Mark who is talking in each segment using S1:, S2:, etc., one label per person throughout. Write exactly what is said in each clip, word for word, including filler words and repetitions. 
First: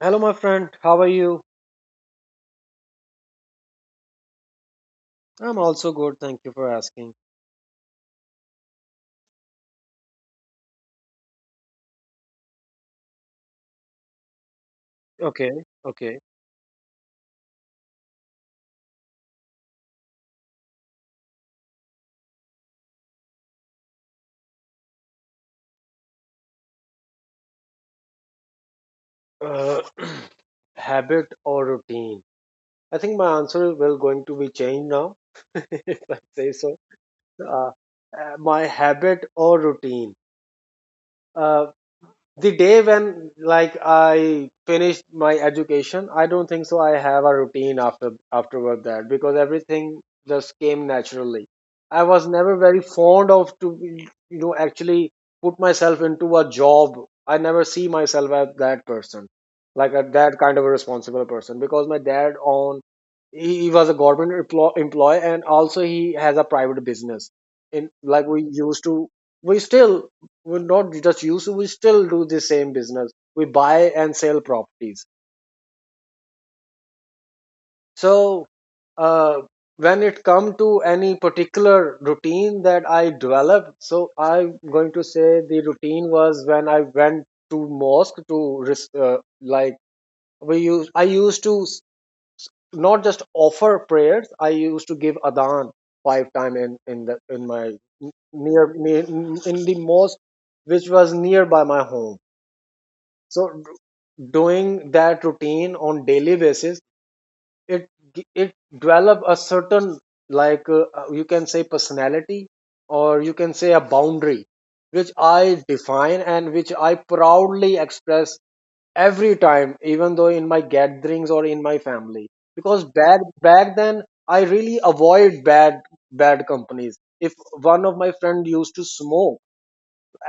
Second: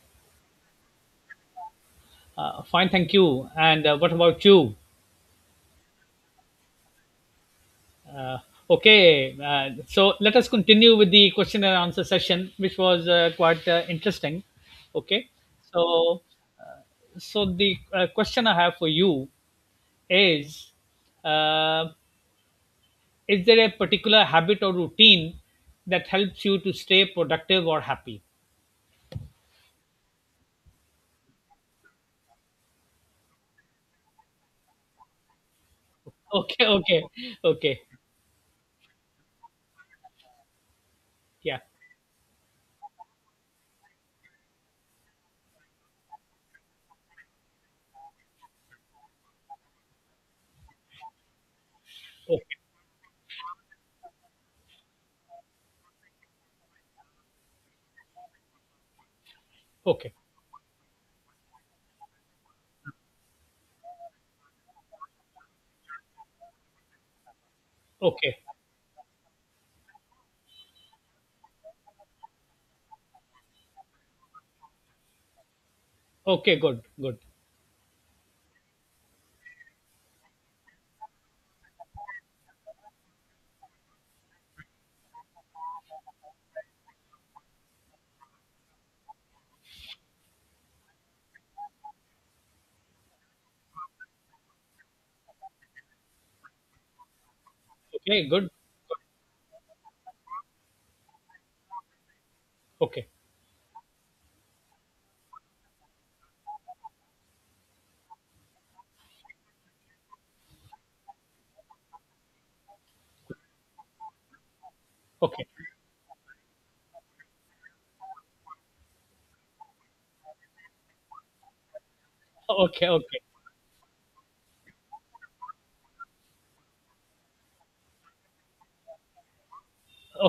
S1: Hello, my friend. How are you?
S2: Uh, fine, thank you. And uh, what about you?
S1: I'm also good. Thank you for asking.
S2: Uh, okay, uh, so let us continue with the question and answer session, which was uh, quite uh, interesting. Okay,
S1: Okay, okay.
S2: so so the uh, question I have for you is: uh, Is there a particular habit or routine that helps you to stay productive or happy?
S1: Uh, habit or routine? I think my answer will going to be changed now, if I say
S2: Okay,
S1: so.
S2: okay,
S1: Uh,
S2: okay,
S1: uh, my habit or routine?
S2: yeah,
S1: Uh, the day when like i finished my education i don't think so i have a routine after afterward that because everything just came naturally. I was never
S2: okay,
S1: very fond of to you know actually put myself into a job. I never see myself as that person like a,
S2: okay,
S1: that kind of a responsible person because my dad on he, he was a government emplo- employee, and also he has a private business in, like,
S2: okay,
S1: we used to, we still, we not just use. To We still do the same business. We buy and sell properties.
S2: okay, good, good,
S1: So uh, when it come to any particular routine that i developed, so I'm going to say the routine was when i went to mosque to res- uh, like, we use i used to s- not just offer prayers, i used to give adhan five time in in the in my
S2: okay, good,
S1: near, near in the mosque, which was nearby my home.
S2: okay,
S1: So doing that routine on daily basis, it it develop a certain, like, uh, uh, you can say personality, or you can say a boundary which
S2: okay,
S1: i define and which i proudly express every time, even though in my gatherings or in my family, because
S2: okay, okay,
S1: back back then i really avoid bad bad companies. If one of my friend used to smoke,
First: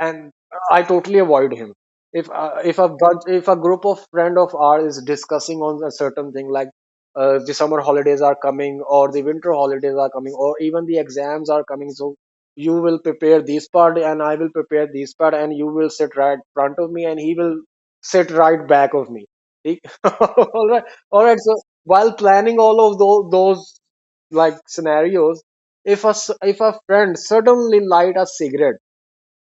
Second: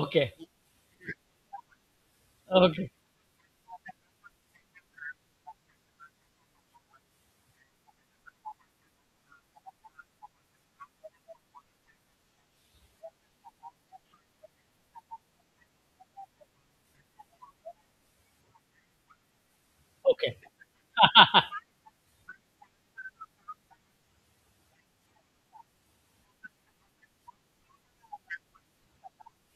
S1: and I totally avoid him. If uh, if a
S2: okay,
S1: bunch, if a group of friend of ours is discussing on a certain thing, like uh, the summer holidays are coming, or the winter holidays are coming, or even the exams are coming, so you will prepare this part and I will prepare this part, and you will sit right front of me and he will sit right back of me. He-
S2: okay,
S1: all right, all right. So while planning all of those those like scenarios, if a s- if a friend suddenly light a cigarette,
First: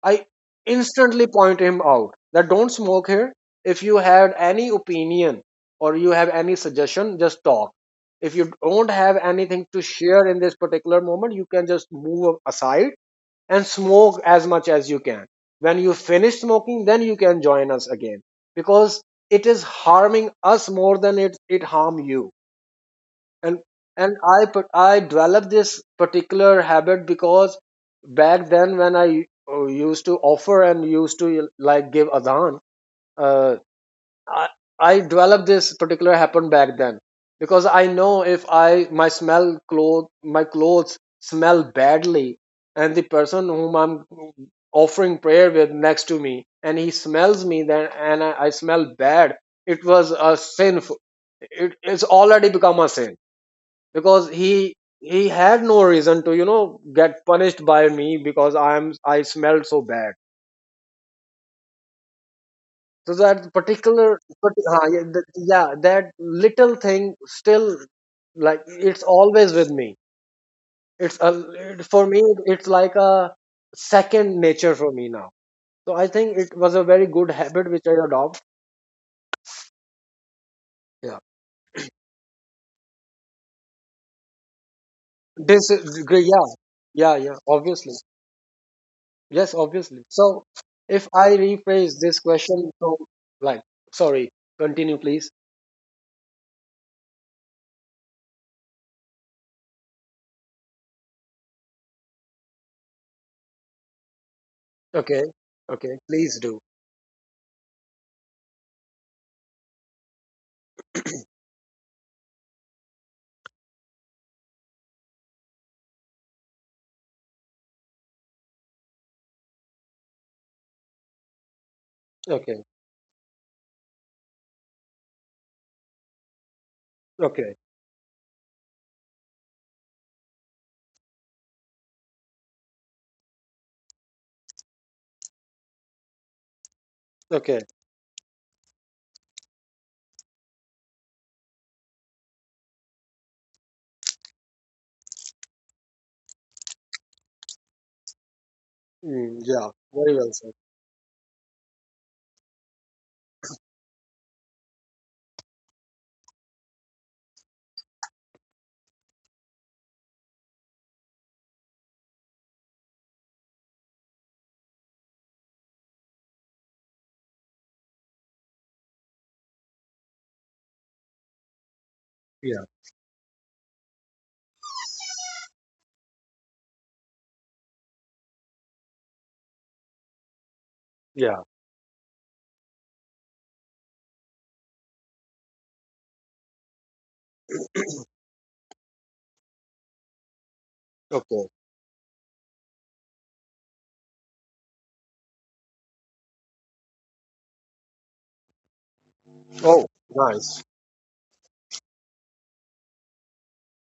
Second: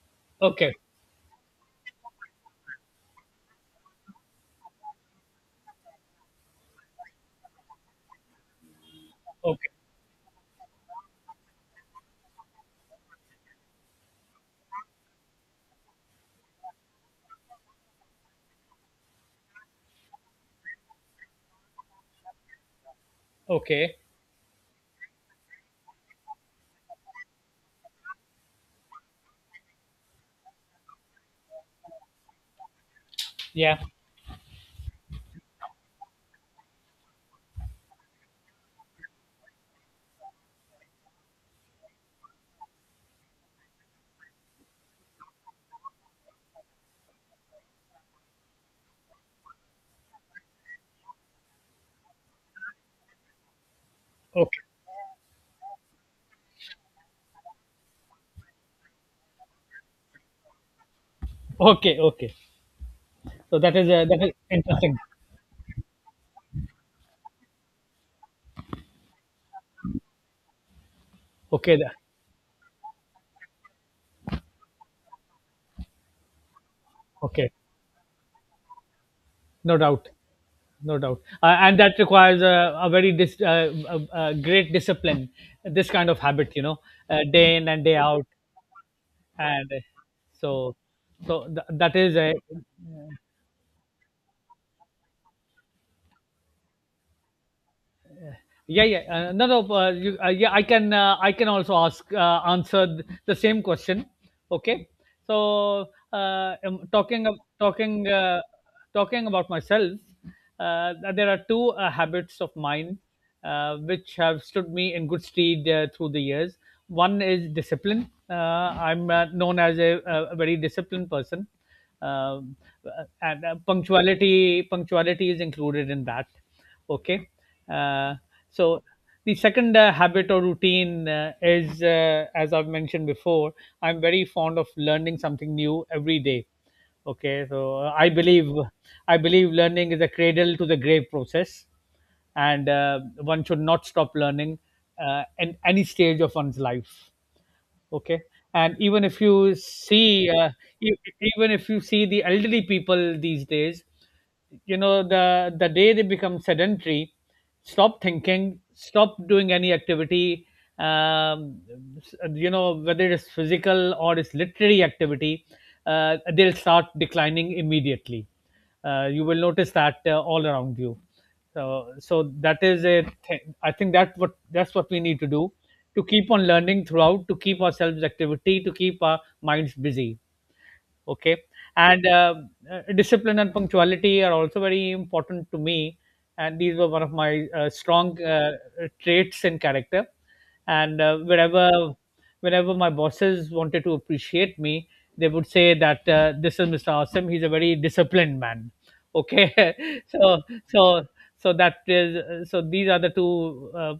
S1: I
S2: okay,
S1: instantly point him out that don't smoke here. If you had any opinion or you have any suggestion, just talk. If you don't have anything
S2: okay,
S1: to share in this particular moment, you can just move aside and smoke as much as you can. When you finish smoking, then you can join us again because it is harming us more than it, it harm you. And
S2: okay,
S1: and i put- i developed this particular habit because back then when i uh, used to offer and used to like give adhan. uh,
S2: yeah,
S1: I, I developed this particular habit back then because i know if I my smell cloth my clothes smell badly, and the person whom i'm offering prayer with next to me, and he smells me, then and i, I smell bad, it was a sin. It, it's already become a sin because
S2: okay,
S1: he he had no reason to you know get punished by me because i'm I smelled so bad.
S2: okay, okay.
S1: So that
S2: So that is uh,
S1: particular
S2: that is
S1: but uh,
S2: interesting.
S1: yeah, that, yeah, that little thing still, like, it's always with me. it's a,
S2: Okay.
S1: it-
S2: tha-
S1: for me, it's like a second nature for me now. So i think it was a very good
S2: Okay.
S1: habit which i adopt.
S2: No doubt. No
S1: Yeah,
S2: doubt. Uh, and that requires a, a very dis, uh, a, a great discipline.
S1: this
S2: This
S1: is
S2: kind of
S1: great. Yeah,
S2: habit, you know,
S1: yeah,
S2: uh,
S1: yeah,
S2: day in and
S1: obviously.
S2: day out,
S1: Yes,
S2: and uh,
S1: obviously. So
S2: so
S1: if I
S2: so th-
S1: rephrase
S2: that is
S1: this
S2: a.
S1: question from, like, sorry, continue, please.
S2: Yeah, yeah. Uh, no, no. Uh, you, uh, yeah, I can. Uh, I can also ask uh, answer th- the same question. Okay.
S1: Okay,
S2: So,
S1: okay, please
S2: uh,
S1: do.
S2: um, talking ab- talking uh, talking about myself, uh, there are two uh, habits of mine uh, which have stood me in good stead uh, through the years. One is discipline. Uh, I'm uh, known as a, a very disciplined person, um,
S1: Okay,
S2: uh, and uh, punctuality punctuality is included in that. Okay.
S1: okay,
S2: uh, so the second uh, habit or routine uh, is, uh, as I've mentioned before, I'm very fond of learning something new every day. Okay.
S1: okay.
S2: So uh, i believe i believe learning is a cradle to the grave process, and uh, one should not stop learning uh, in any stage of one's life. Okay. And even if
S1: Mm,
S2: you
S1: yeah, very
S2: see
S1: well
S2: uh,
S1: said.
S2: e- even if you see the elderly people these days, you know, the the day they become sedentary, stop thinking, stop doing any activity, um, you know, whether it's physical or it's literary activity, uh, they'll start declining immediately. Uh, you will notice that uh, all around you. So so that
S1: Yeah,
S2: is a th- I think that what that's what we need to do: to keep on learning throughout, to keep ourselves activity, to keep our minds busy. Okay.
S1: yeah,
S2: And uh, uh, discipline and punctuality are also very important to me, and these were one of my uh, strong uh, traits in character. And uh,
S1: okay.
S2: wherever whenever my bosses wanted to appreciate me, they would say that uh, this is Mr. Awesome, he's a very disciplined man. Okay.
S1: Oh,
S2: so
S1: nice.
S2: so so that is uh, so these are the two uh,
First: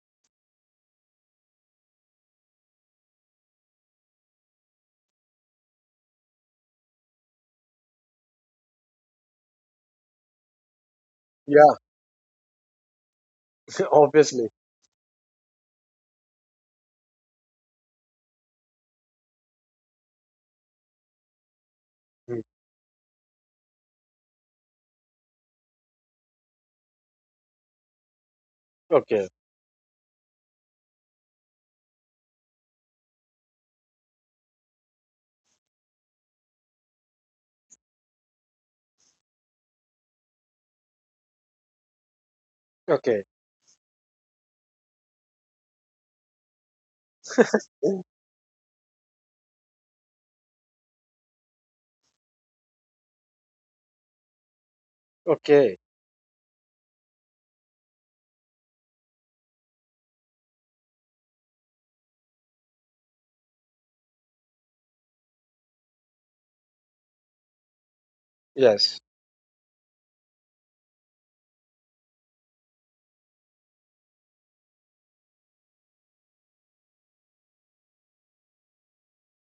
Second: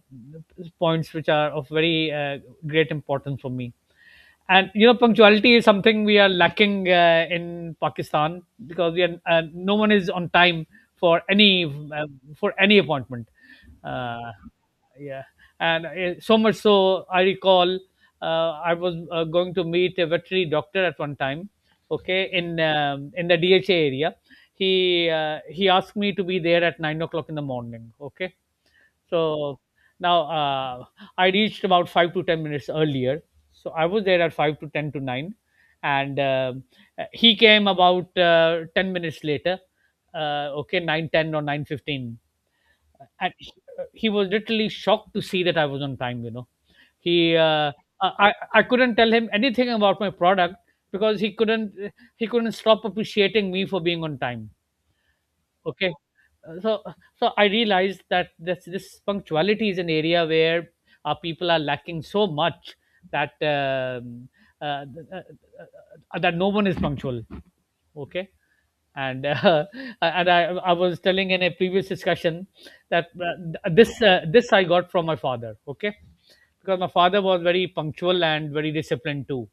S2: points which are of very uh, great importance for me. And, you know, punctuality is something we are lacking uh, in Pakistan, because we are uh, no one is on time for any
S1: Yeah,
S2: uh, for any appointment. uh,
S1: obviously.
S2: yeah. And uh, so much so, I recall, uh, I was uh, going to meet a veterinary doctor at one time. Okay,
S1: Mm,
S2: in um, in the DHA area. He uh, he asked me to be there at nine o'clock in the morning. Okay.
S1: okay,
S2: So now uh, I reached about five to ten minutes earlier. So I was there at five to ten to nine, and uh, he came about uh, ten minutes later. Uh, okay, nine ten or nine fifteen,
S1: okay,
S2: and he, he was literally shocked to see that I was on time. You know, he uh, I I couldn't tell him anything about my product, because he couldn't he couldn't stop appreciating me for being on time.
S1: okay.
S2: Okay. Uh, so so I realized that this this punctuality is an area where our people are lacking so much, that um, uh, th- uh, uh, that no one is punctual. Okay.
S1: Yes,
S2: And uh, and I, I was telling in a previous discussion that uh, th- this uh, this I got from my father. Okay. Because my father was very punctual and very disciplined too.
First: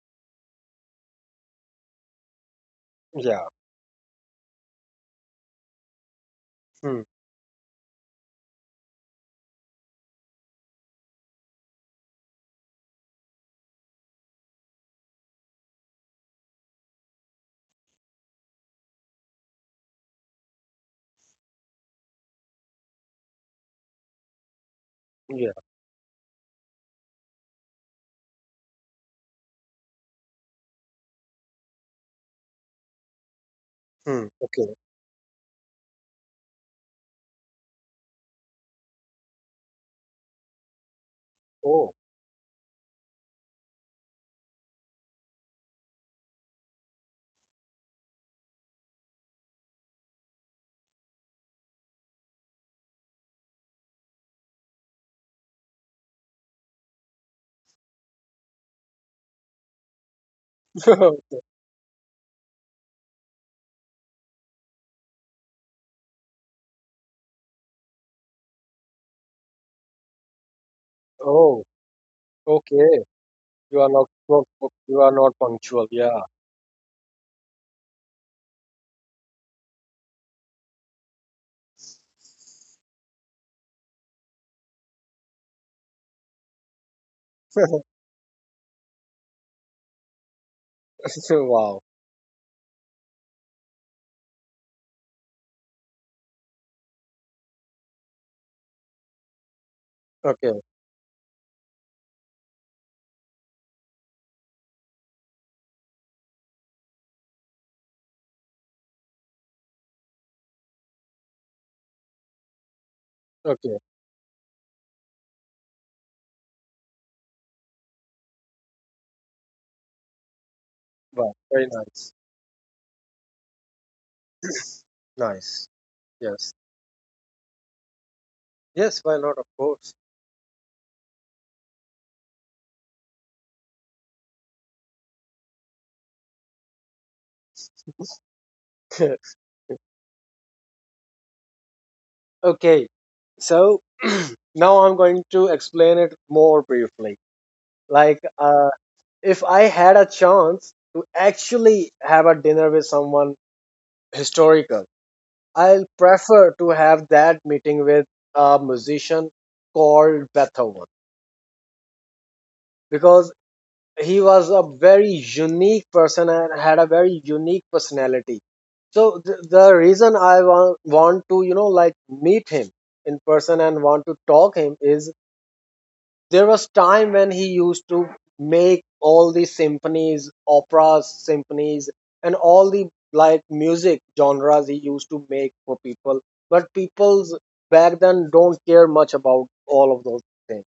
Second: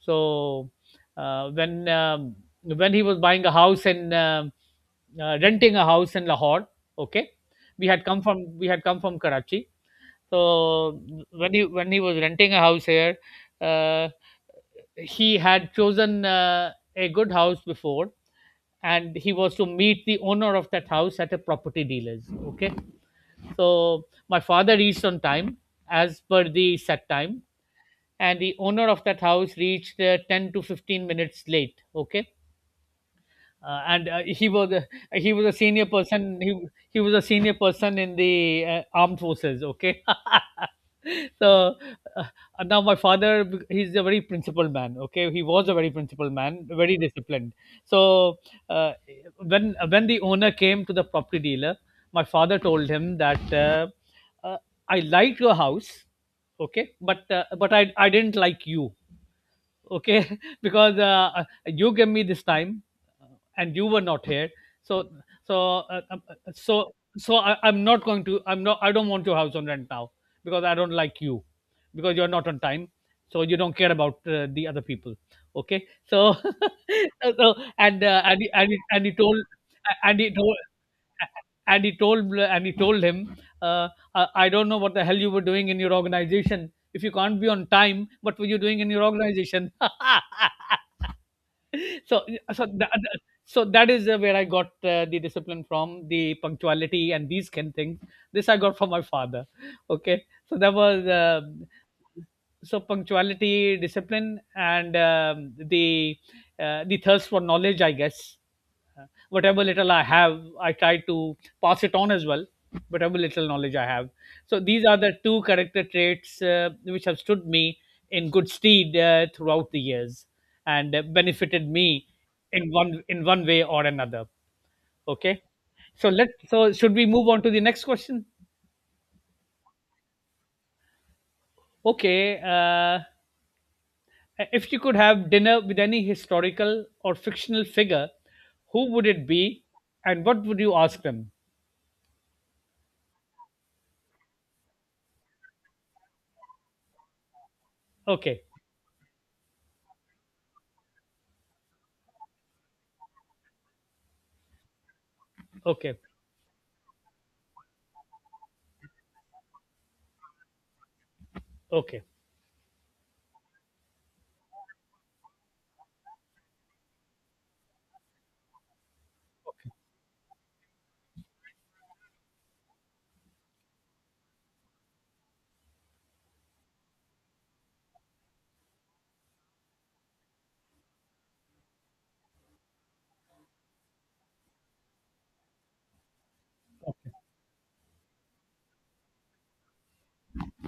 S2: So uh, when um, when he was buying
S1: yeah,
S2: a house in um uh, renting a house in Lahore.
S1: mm,
S2: Okay. We had come from we had come from Karachi. So when he when he was renting a house here, uh, he had chosen uh, a good house before, and he was to meet the owner of that house at a property dealer's. Okay. So my father reached on
S1: yeah,
S2: time, as per the set time, and the owner of that house reached uh, ten to fifteen minutes late. Okay. uh, and uh,
S1: mm,
S2: he
S1: okay.
S2: was a, He was a senior person, he he was a senior person in the uh, armed forces. Okay. so
S1: Oh,
S2: uh, and now my father, he's a very principled man. Okay. He was a very principled man, very disciplined. So uh, when when the owner came to the property dealer, my father told him that, uh, uh, I liked your house. Okay. But uh, but i i didn't like you. Okay. Because uh, uh, you gave me this time, uh, and you were not here. So so uh, um, uh, uh, so so I, I'm not going to I'm not I don't want your house on rent now, because I don't like you,
S1: oh,
S2: because you're not on time.
S1: okay.
S2: So you don't
S1: You are
S2: care
S1: not,
S2: about uh,
S1: not-
S2: the other
S1: you are
S2: people.
S1: not
S2: Okay.
S1: punctual. Yeah.
S2: So so so- and uh, and he- and he, and he told and he told and he told and he told him, uh, i I don't know what the hell you were doing in your organization. If you can't be on time, what were you doing in your organization?
S1: Wow.
S2: so so that, so that is uh, where I got uh, the discipline from, the punctuality and these kind things. This I got from my father. Okay. so
S1: Okay,
S2: that was uh, so punctuality, discipline, and um, the uh, the thirst for knowledge, I guess. Uh, whatever little I have, I try to pass it on as well. Whatever little knowledge
S1: okay.
S2: I have. So these are the two character traits uh, which have stood me in good stead uh, throughout the years and uh,
S1: Wow, very
S2: benefited me
S1: nice.
S2: in one in one way or another. Okay.
S1: Nice.
S2: So let
S1: Yes.
S2: so should we move on to the next question?
S1: Yes, why not? Of course.
S2: Okay. Uh, if you could have dinner with any historical or fictional figure, who would it be, and what would you ask them?
S1: Okay. So now I'm going to explain it more briefly. Like,
S2: Okay.
S1: uh, if I had a chance to actually have a dinner with someone historical, I'll
S2: Okay.
S1: prefer to have that meeting with a musician called Beethoven
S2: Okay.
S1: because he was a very unique person and had a very unique personality. So the, the reason i want, want to you know like meet him in person and want to talk him is there was time when he used to make all the symphonies operas, symphonies, and all the like music genres he used to make for people. But
S2: Okay.
S1: people's back then don't care much about all of those things.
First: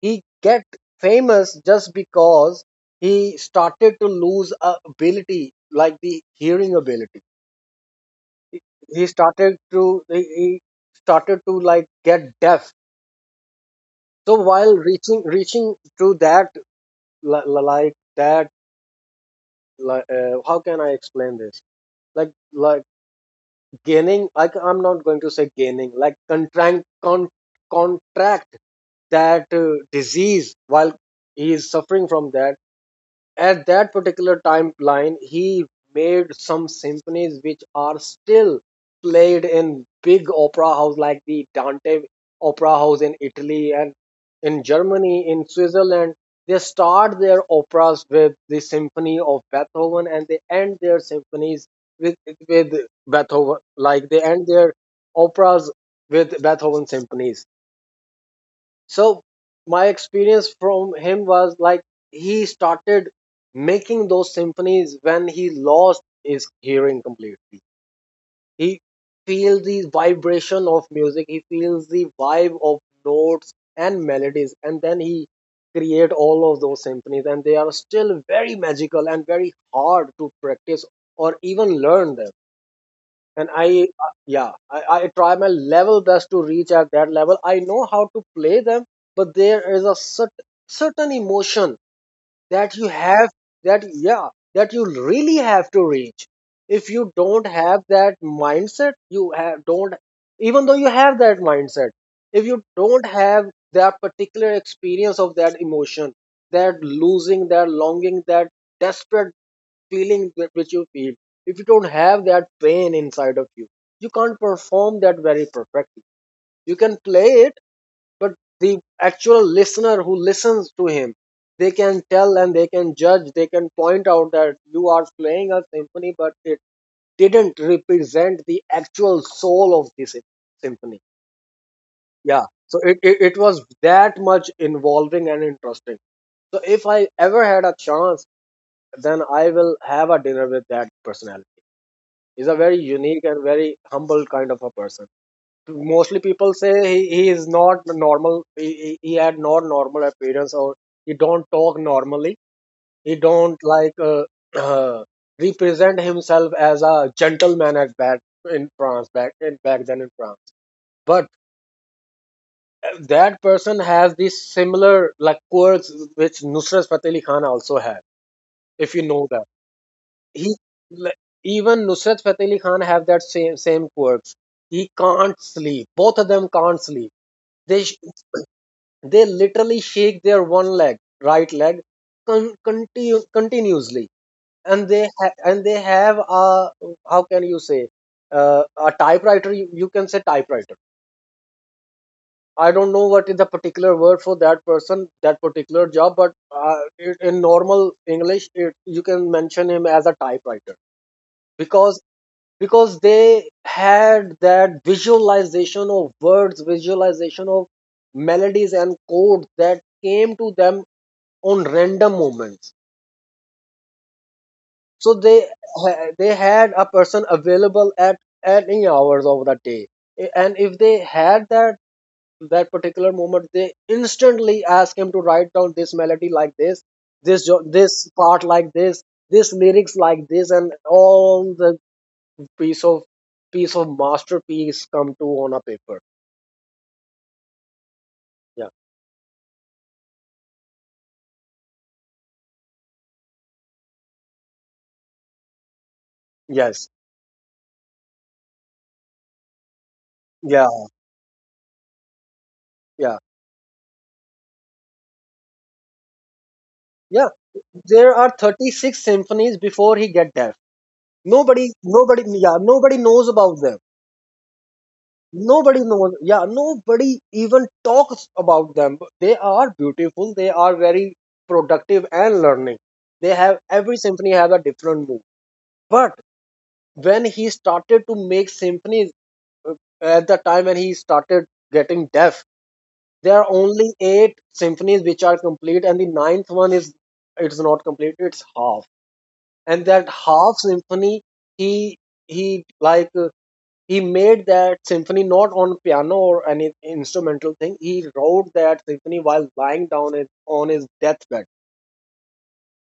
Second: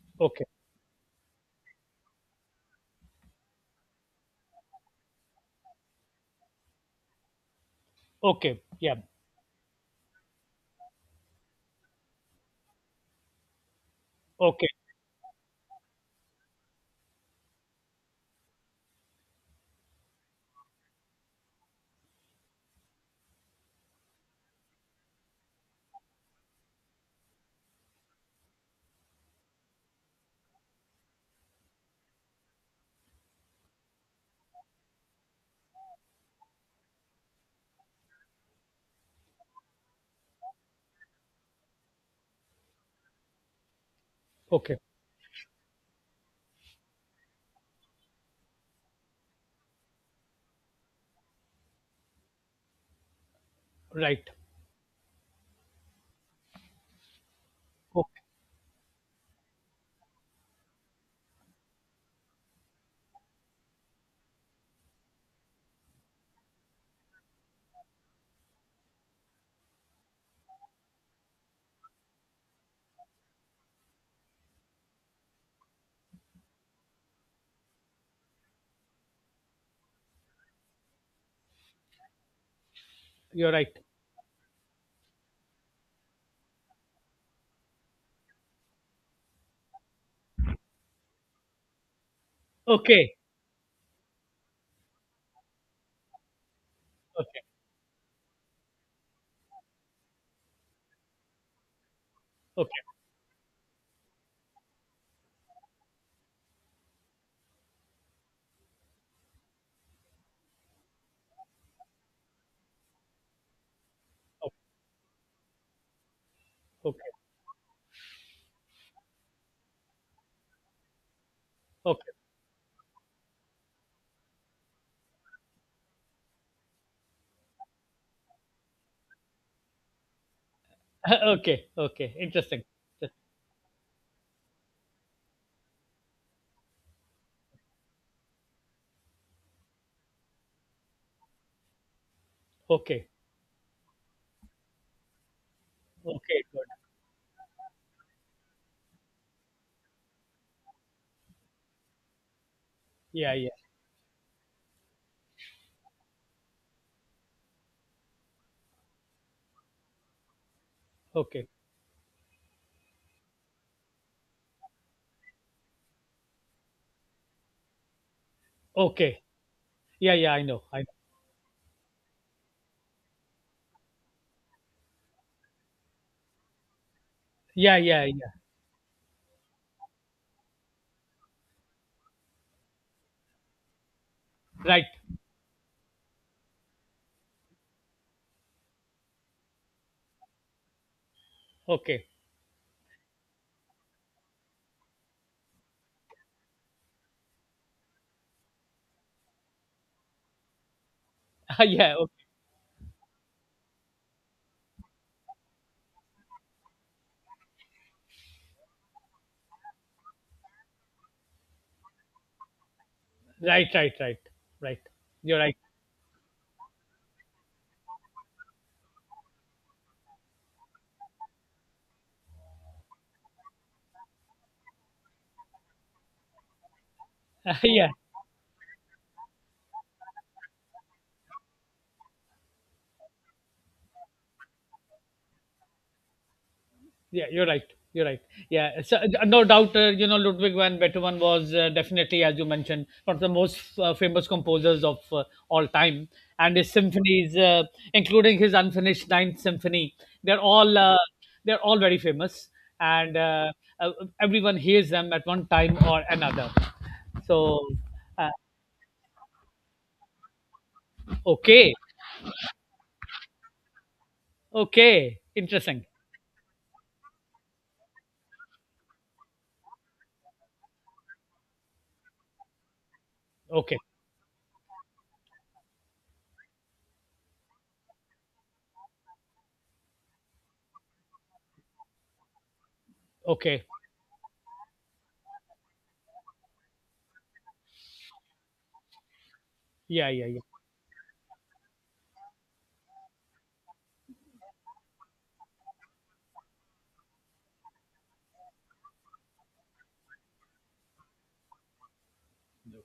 S1: He
S2: Okay.
S1: get famous just because he started to lose a ability, like the hearing ability. he
S2: Okay. Yeah.
S1: he started to, he he started to like get deaf. So
S2: Okay.
S1: while reaching reaching to that, li- li- like that, like, uh, how can i explain this, like like gaining, like, I'm not going to say gaining, like contract con, contract that uh, disease, while he is suffering from that. At that particular timeline, he made some symphonies which are still played in big opera house like the Dante Opera House in Italy, and in
S2: Okay.
S1: Germany, in Switzerland. They start their operas with the symphony of Beethoven, and they end their symphonies with with Beethoven. Like they
S2: Right.
S1: end their operas with Beethoven symphonies.
S2: Okay.
S1: So my experience from him was like he started making those symphonies when he lost his hearing completely. He feels the vibration of music, he feels the vibe of notes and melodies, and then he create all of those symphonies, and they are still very magical and very hard to practice or even learn them. And
S2: You're right.
S1: i uh, yeah I, I try my level best to reach at that level. I know how to play them, but there is a cert- certain emotion that you
S2: Okay.
S1: have, that yeah, that you really have to reach. If you
S2: Okay.
S1: don't have that mindset, you have don't, even though you have that mindset, if you
S2: Okay.
S1: don't have that particular experience of that emotion, that losing, that longing, that desperate feeling that which you feel, if you don't have that pain inside of you, you can't perform that very perfectly. You can
S2: Okay.
S1: play it, but the actual listener who listens to him, they
S2: Okay.
S1: can
S2: Okay.
S1: tell and they can judge, they can point out that you are playing a symphony, but it didn't represent the actual soul of the sym- symphony.
S2: Okay. Okay.
S1: Yeah.
S2: Interesting.
S1: So it, it, it was that much involving and interesting. So if I ever had a chance, then I will have a dinner with that personality. He's a very
S2: Okay.
S1: unique and very humble kind of a person. Mostly
S2: Okay.
S1: people
S2: Good.
S1: say he, he is not normal. He, he he had not normal appearance, or he don't talk normally. He
S2: Yeah. Yeah.
S1: don't like uh, uh, represent himself as a gentleman at back in France, back in back then in France. But
S2: Okay.
S1: uh, that person has these similar like quirks which Nusrat Fateh Ali Khan also had. If you
S2: Okay.
S1: know that.
S2: Yeah. Yeah. I
S1: he
S2: know. I know.
S1: like, Even Nusrat Fateh Ali Khan have that same same quirks. He can't sleep. Both of them can't sleep.
S2: Yeah.
S1: They sh-
S2: Yeah. Yeah.
S1: they literally shake their one leg, right leg, con- continu- continuously,
S2: Right.
S1: and they ha- and they have a, how can you say, uh, a typewriter. You, you can say typewriter.
S2: Okay.
S1: I don't know what is the particular word for that person, that particular job, but uh, in in normal English, it, you can mention him as a typewriter
S2: Yeah.
S1: because
S2: Okay.
S1: because they had that visualization of words, visualization of melodies and chords that came to them on random moments.
S2: Right. Right. Right. Right.
S1: So
S2: You're
S1: they
S2: right.
S1: they had a person available at any hours of the day, and if they had that, that particular moment, they instantly ask him to write down this melody like this this jo-
S2: Yeah.
S1: this part like this this lyrics like this, and all the piece of piece of masterpiece come to on a paper.
S2: Yeah, you're right. You're right.
S1: Yeah,
S2: Yeah, so, uh, no doubt. Uh, you know, Ludwig van Beethoven was, uh, definitely, as you mentioned, one of the most uh, famous composers of uh, all time, and his
S1: yes,
S2: symphonies, uh, including his unfinished Ninth Symphony, they're
S1: yeah,
S2: all uh, they're all very famous, and
S1: yeah,
S2: uh, uh, everyone hears them at one time or another.
S1: yeah.
S2: So,
S1: There are
S2: uh,
S1: thirty-six symphonies before he get deaf. nobody
S2: okay,
S1: nobody yeah, nobody knows about them.
S2: okay,
S1: Nobody
S2: interesting.
S1: knows, yeah, nobody even talks about them. But they are beautiful, they are very productive and learning. They have
S2: Okay,
S1: every symphony has a different mood. But when he started to make symphonies, uh, at the time when he started getting deaf, there are
S2: okay,
S1: only eight symphonies which are complete, and the ninth one is, it's not complete; it's half. And that
S2: yeah, yeah, yeah.
S1: half symphony, he he like uh, he made that symphony not on piano or any instrumental thing. He wrote that symphony while lying down in, on his deathbed.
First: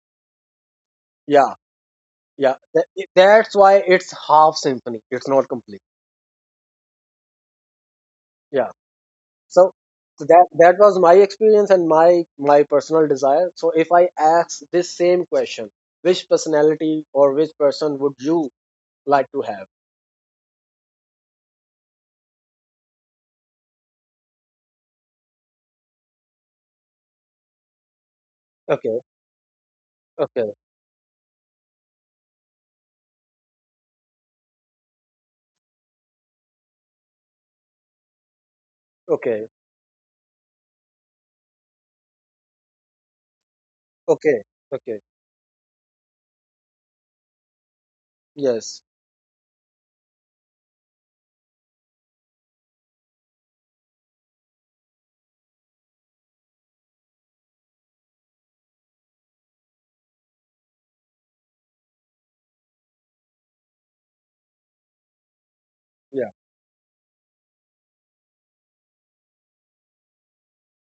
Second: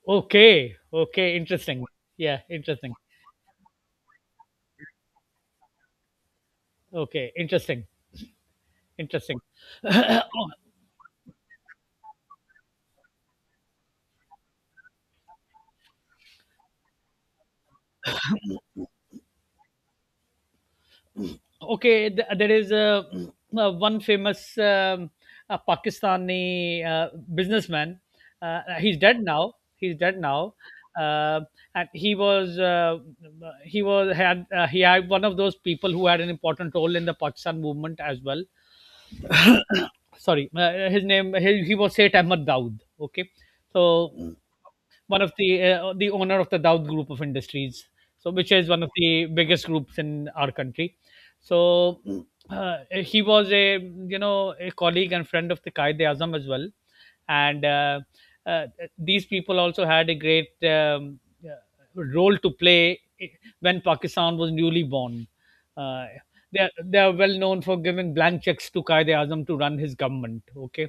S2: Okay, okay,
S1: Yeah,
S2: interesting. Yeah,
S1: yeah. That,
S2: interesting.
S1: that's why it's half symphony. It's not complete.
S2: Okay, interesting,
S1: Yeah.
S2: interesting.
S1: So so that that was my experience and my my personal desire. So if I ask this same question, which personality or which person would you like to have?
S2: Okay. Th- there is a, uh, one famous, um, uh Pakistani uh, businessman. Uh, he's
S1: Okay,
S2: dead now. He's dead
S1: okay,
S2: now, uh, and he was uh, he was had uh, he had one of those people who had an important role in the Pakistan movement as well.
S1: okay,
S2: Sorry, uh, his name, he, he was Seth Ahmed Daud. Okay. So,
S1: okay, okay.
S2: one of the uh, the owner of the Daud Group of Industries, so which is
S1: Yes,
S2: one of the biggest groups in our country. So uh, he was a you know a colleague and friend of the Qaeda Azam as well, and uh, uh, these people also had a great um, uh, role to play when Pakistan was newly born. Uh,
S1: yeah,
S2: they are, they are well known for giving blank checks to Qaeda Azam to run his government. Okay.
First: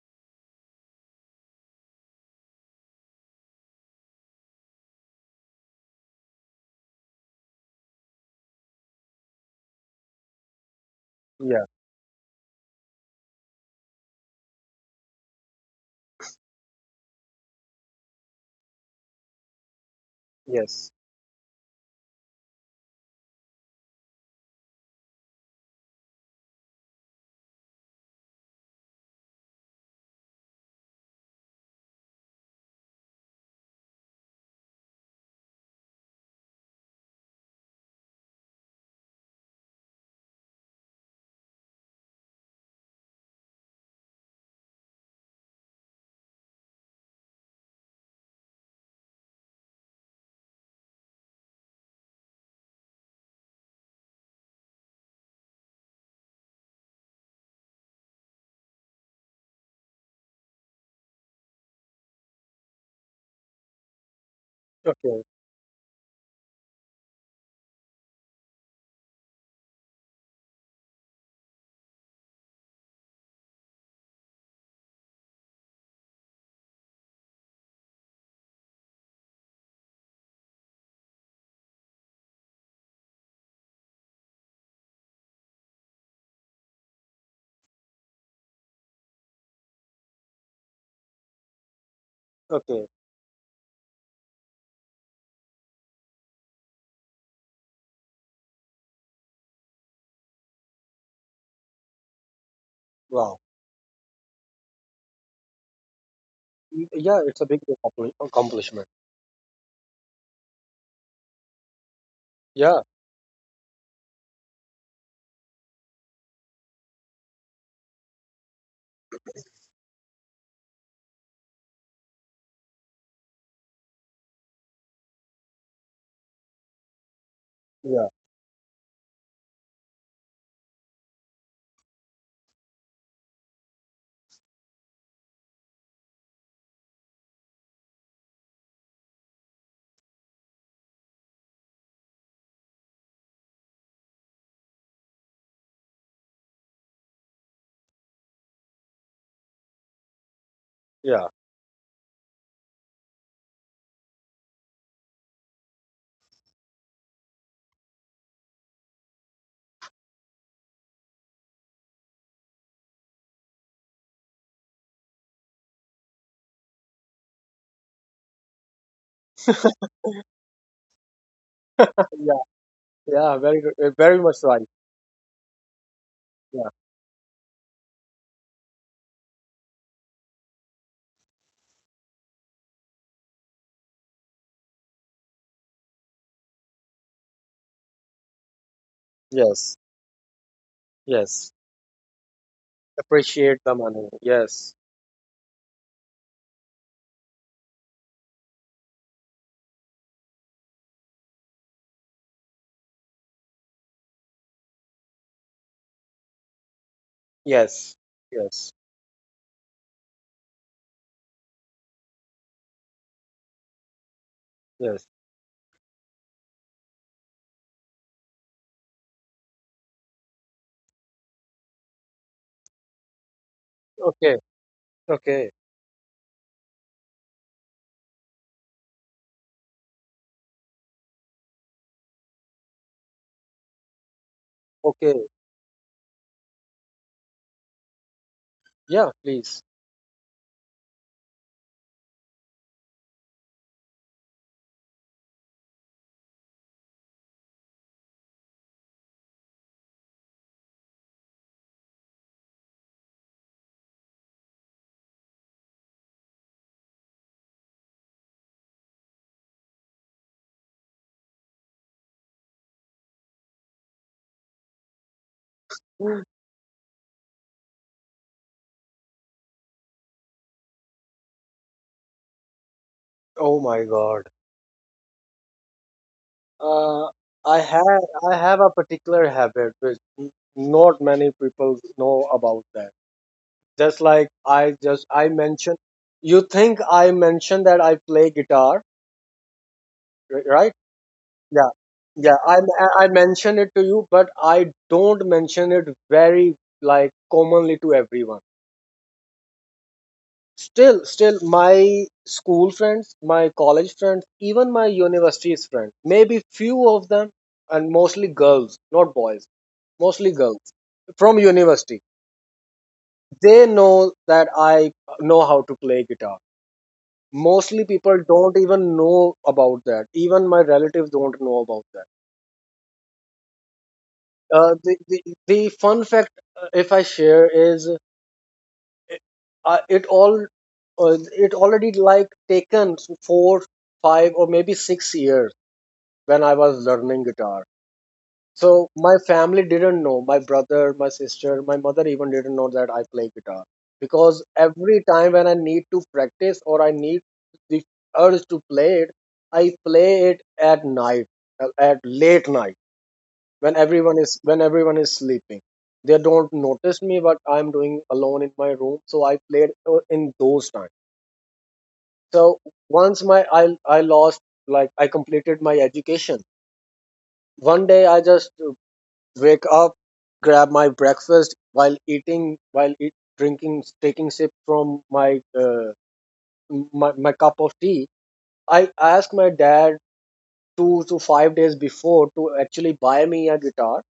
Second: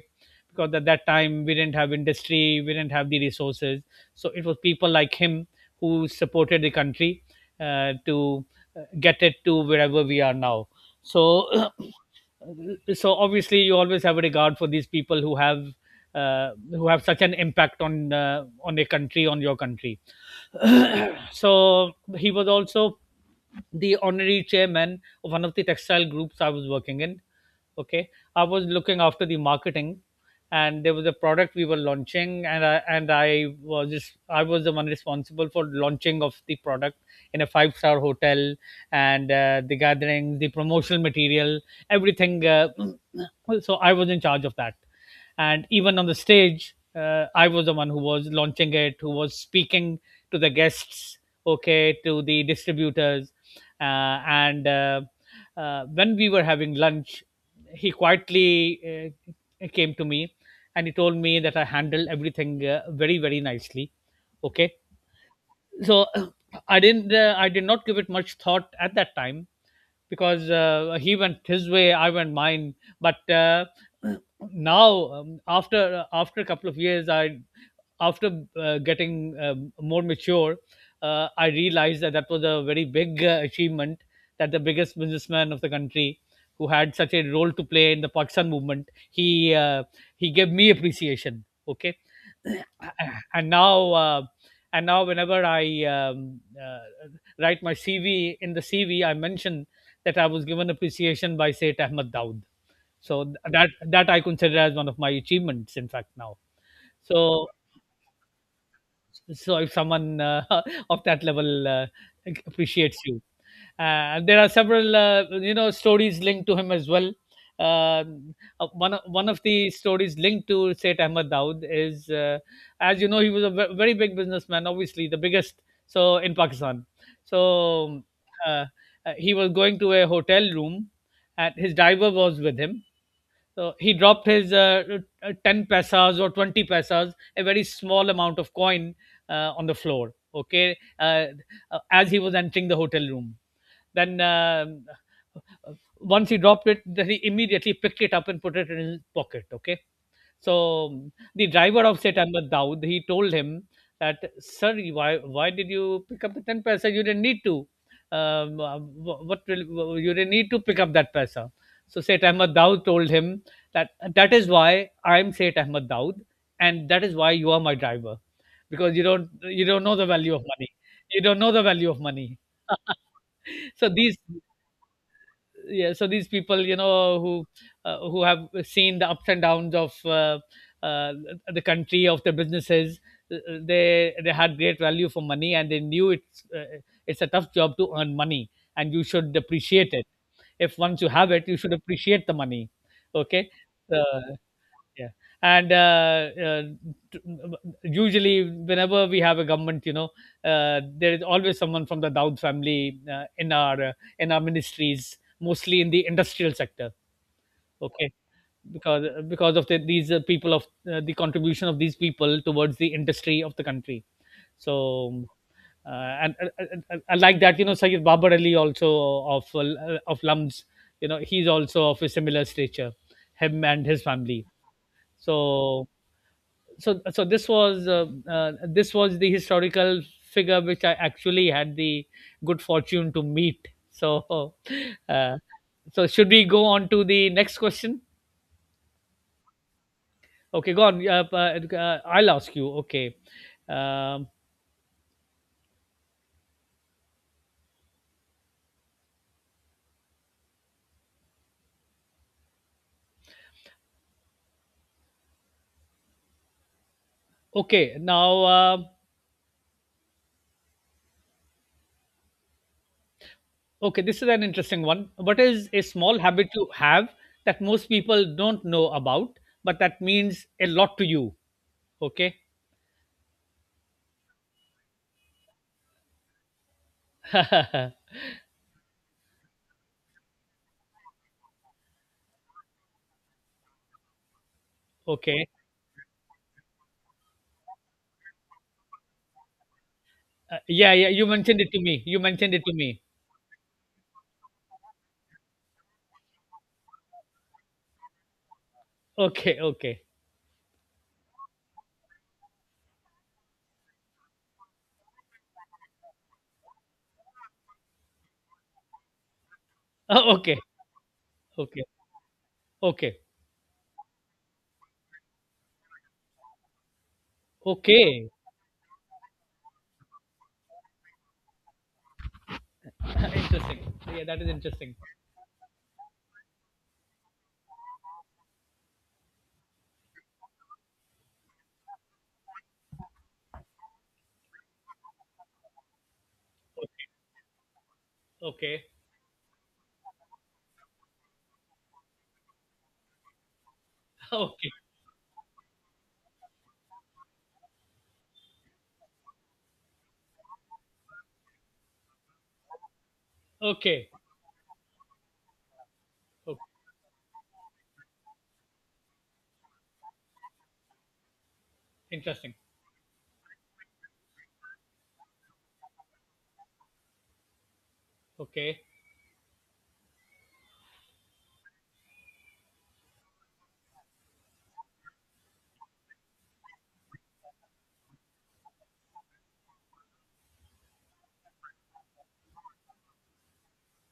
S2: Because at that time we didn't have industry, we didn't have the resources, so it was people like him who supported the country uh, to uh, get it to wherever we are now.
S1: yeah,
S2: So, so obviously, you always have a regard for these people who have uh, who have such an impact on uh, on a country, on your country.
S1: yes.
S2: So he was also the honorary chairman of one of the textile groups I was working in. Okay. I was looking after the marketing, and there was a product we were launching, and i and i was just I was the one responsible for launching of the product in a five star hotel, and uh, the gathering, the promotional material, everything. Uh, so I was in charge of that, and even on the stage uh, I was the one who was launching it, who was speaking to the guests, okay, to the distributors. Uh, and uh, uh, When we were having lunch, he quietly uh, came to me and he told me that I handled everything uh, very, very nicely. Okay,
S1: Okay,
S2: so I didn't uh, I did not give it much thought at that time because uh, he went his way, I went mine. But uh, now um, after uh, after a couple of years, I after uh, getting uh, more mature, uh, I realized that that was a very big uh, achievement, that the biggest businessman of the country, who had such a role to play in the Pakistan movement, he uh, he gave me appreciation. Okay,
S1: okay.
S2: and now uh, and now whenever I um, uh, write my C V. In the C V, I mention that I was given appreciation by Sayyid Ahmad Daud. So th-
S1: Wow.
S2: that that I consider as one of my achievements. In fact, now,
S1: Y- Yeah, it's a
S2: so
S1: big accompli- accomplishment.
S2: so if someone uh, of that level uh,
S1: Yeah,
S2: appreciates you. Uh, there are several uh, you know stories linked to him as well. Um, uh, one of- One of the stories linked to Sayyid Ahmed Dawood is, uh, as you know, he was a ve- very big businessman, obviously the biggest, so in Pakistan. So
S1: yeah,
S2: uh, uh, he was going to a hotel room, and his driver was with him, so he dropped his uh, uh, ten pesos or twenty pesos, a very small amount of coin, uh, on the floor, okay, uh, uh, as he was entering the hotel room. Then, um, once he dropped it, then he immediately picked it up and put it in his pocket, okay. So
S1: yeah,
S2: the driver of Setamat Daud, he told him that, sir, why, why did you pick up the ten paisa? You didn't need to. Um, uh, wh- what will, you didn't need to pick up that paisa. So Seth Ahmad Daud told him that that is why I'm Seth Ahmad Daud, and that is why you are my driver, because you don't you don't know the value of money. You don't know the value of
S1: yeah,
S2: money.
S1: yeah. Very, good-
S2: so
S1: uh,
S2: these
S1: very much right.
S2: yeah, so these people,
S1: Yeah.
S2: you know, who uh, who have seen the ups and downs of uh, uh, the country, of the businesses, uh, uh, they they had great value for money, and they knew it's uh, it's a tough job to earn money, and you should
S1: Yes,
S2: appreciate it. If once you have it,
S1: yes.
S2: you should appreciate the money. Okay.
S1: Appreciate the money.
S2: uh,
S1: Yes,
S2: yeah, and uh, uh, t- m- m- usually whenever we have a government, you know, uh, there is always someone from the Daud family uh, in our uh, in our ministries, mostly in the industrial sector.
S1: yes,
S2: Okay,
S1: yes,
S2: because because of the, these uh, people of uh, the contribution of these people towards the industry of the country.
S1: yes.
S2: So. Uh, and, and, and, and and like that, you know, Sayyid Babar Ali also of uh, of Lums, you know, he's also of a similar stature, him and his
S1: Okay.
S2: family.
S1: Okay,
S2: So so so this was uh, uh, this was the historical figure which I actually had the good fortune to meet. So
S1: okay,
S2: uh, so should we go on to the next question?
S1: yeah, please.
S2: Okay, go on. Uh, uh, uh, I'll ask you. Okay, um, okay. Now, uh, okay. This is an interesting one. What is a small
S1: Mm.
S2: habit you have that most people don't know about, but that means a lot to you? Okay.
S1: Oh my God. Uh, I have I have a particular habit which n- not many people know about that. Just like I just I
S2: okay.
S1: mentioned, you think I mentioned that I play guitar, ri-
S2: Uh,
S1: right?
S2: yeah, yeah. You mentioned
S1: Yeah,
S2: it to me. You
S1: yeah.
S2: mentioned
S1: I
S2: it to me.
S1: I I mentioned it to you, but I don't mention it very like commonly to everyone.
S2: Okay, okay.
S1: Still, still, my school friends, my college friends, even my university's friends, maybe few of them, and mostly girls, not boys, mostly
S2: Oh, okay,
S1: girls from
S2: okay,
S1: university.
S2: okay,
S1: They know that I know how to play guitar. Mostly people
S2: okay.
S1: don't even know about that. Even my relatives don't know about that.
S2: Interesting. Yeah, that is
S1: Uh,
S2: interesting.
S1: the, the, the fun fact, uh, if I share, is uh, uh, it all uh, it already like taken four, five, or maybe six years when I was learning guitar.
S2: Okay,
S1: So my family didn't know, my brother, my sister, my mother even didn't know that I play guitar, because
S2: okay,
S1: every time when I need to practice or I need the urge to play it, I play it at night, uh, at late night, when
S2: okay,
S1: everyone is when everyone is sleeping. They don't
S2: okay.
S1: notice me, but I'm doing alone in my room. So I played uh, in those times.
S2: Interesting.
S1: So once my I I lost like I completed my education. One day I just
S2: Okay,
S1: wake up, grab my breakfast while eating, while eat, drinking, taking sip from my, uh, my my cup of tea. I asked my dad two to five days before to actually buy me a guitar,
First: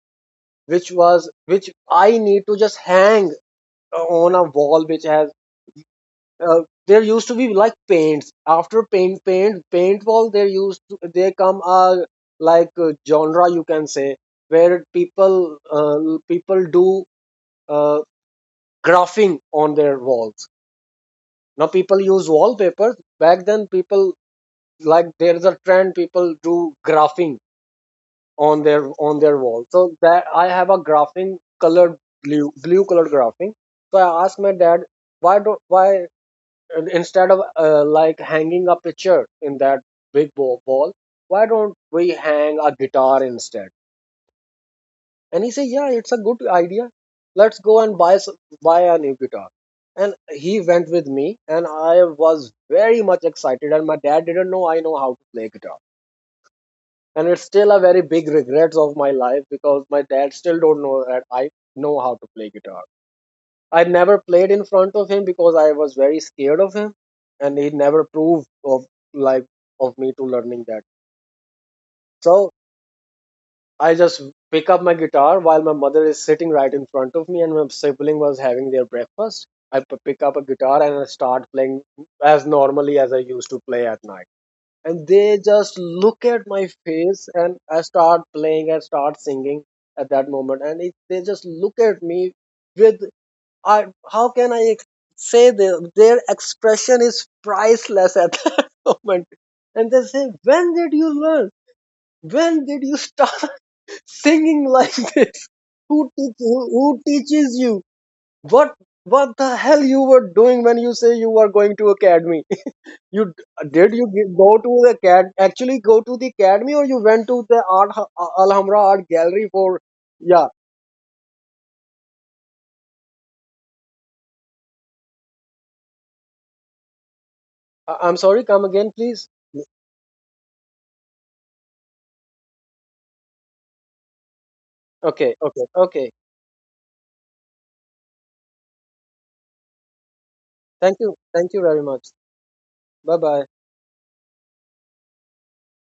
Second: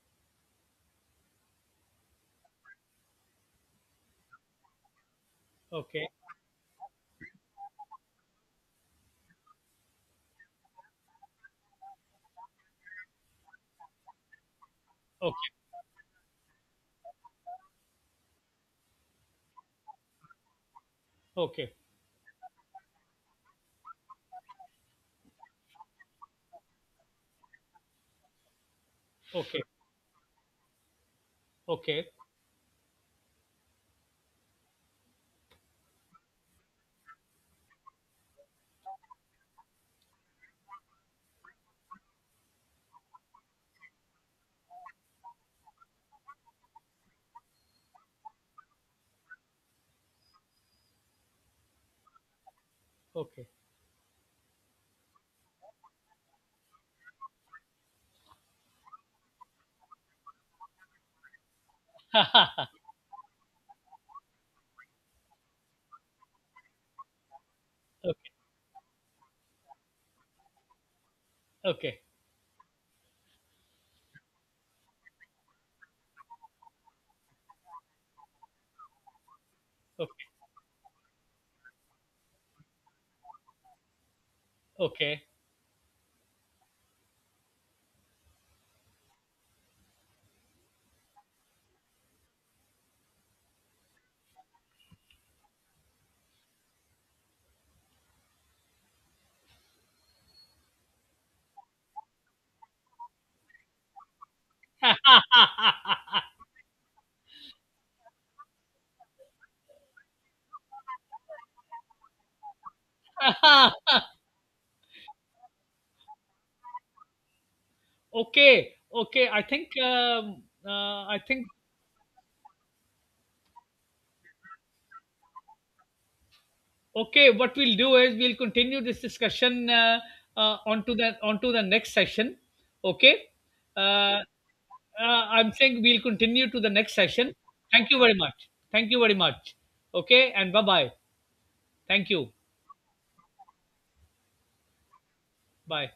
S1: which was which I need to just hang on a wall which has.
S2: okay,
S1: Uh, there used to be like paints after paint paint paint wall. There used to, there come a, like, a genre you can say, where people
S2: okay,
S1: uh, people do uh, graphing on their walls. Now
S2: okay,
S1: people use wallpapers. Back then people, like, there's a trend, people do graphing on their on their
S2: okay,
S1: wall. So that I have a graphing colored,
S2: okay,
S1: blue blue colored graphing. So I asked my dad, why do why and instead of uh, like hanging a picture in that big wa- wall, why don't we hang a guitar instead? And he said, "Yeah, it's a good idea. Let's go and buy s- buy a new guitar." And he went with me, and I was very much
S2: okay.
S1: excited. And my dad didn't know I know how to play guitar, and it's still a very big regrets of my life, because my dad still don't know that I know how to play guitar. I never played in front of him because I was very scared of him, and he never
S2: okay,
S1: proved of like of me to learning that.
S2: okay,
S1: So I just pick up my guitar while my mother is sitting right in front of me and my sibling was having their breakfast. I p-
S2: okay,
S1: pick up
S2: okay.
S1: a guitar and I start playing as normally as I used to play at night. And they just look at my face and I start playing and start singing at that moment. And it, they just look at me with, I, how can I ex- say this? Their expression is priceless at that moment. And they say, when did you learn? When did you start singing like this, who, teach, who, who teaches you, what what the hell you were doing when you say you were going to academy? You d- did you g- go to the acad actually go to the academy, or you went to the art H- Al-
S2: okay,
S1: alhambra art
S2: okay. I
S1: gallery
S2: think
S1: for...
S2: um,
S1: Yeah.
S2: uh, I think okay, what we'll do
S1: I- I'm
S2: is we'll
S1: sorry, come
S2: continue
S1: again
S2: this
S1: please.
S2: discussion uh, uh, onto the onto the next session. Okay, uh, uh,
S1: Okay,
S2: I'm
S1: okay,
S2: saying we'll
S1: okay.
S2: continue to the next session. Thank you very much. Thank you very much. Okay, and bye bye.
S1: Thank you, thank you very much.
S2: Thank you.
S1: Bye bye.
S2: Bye.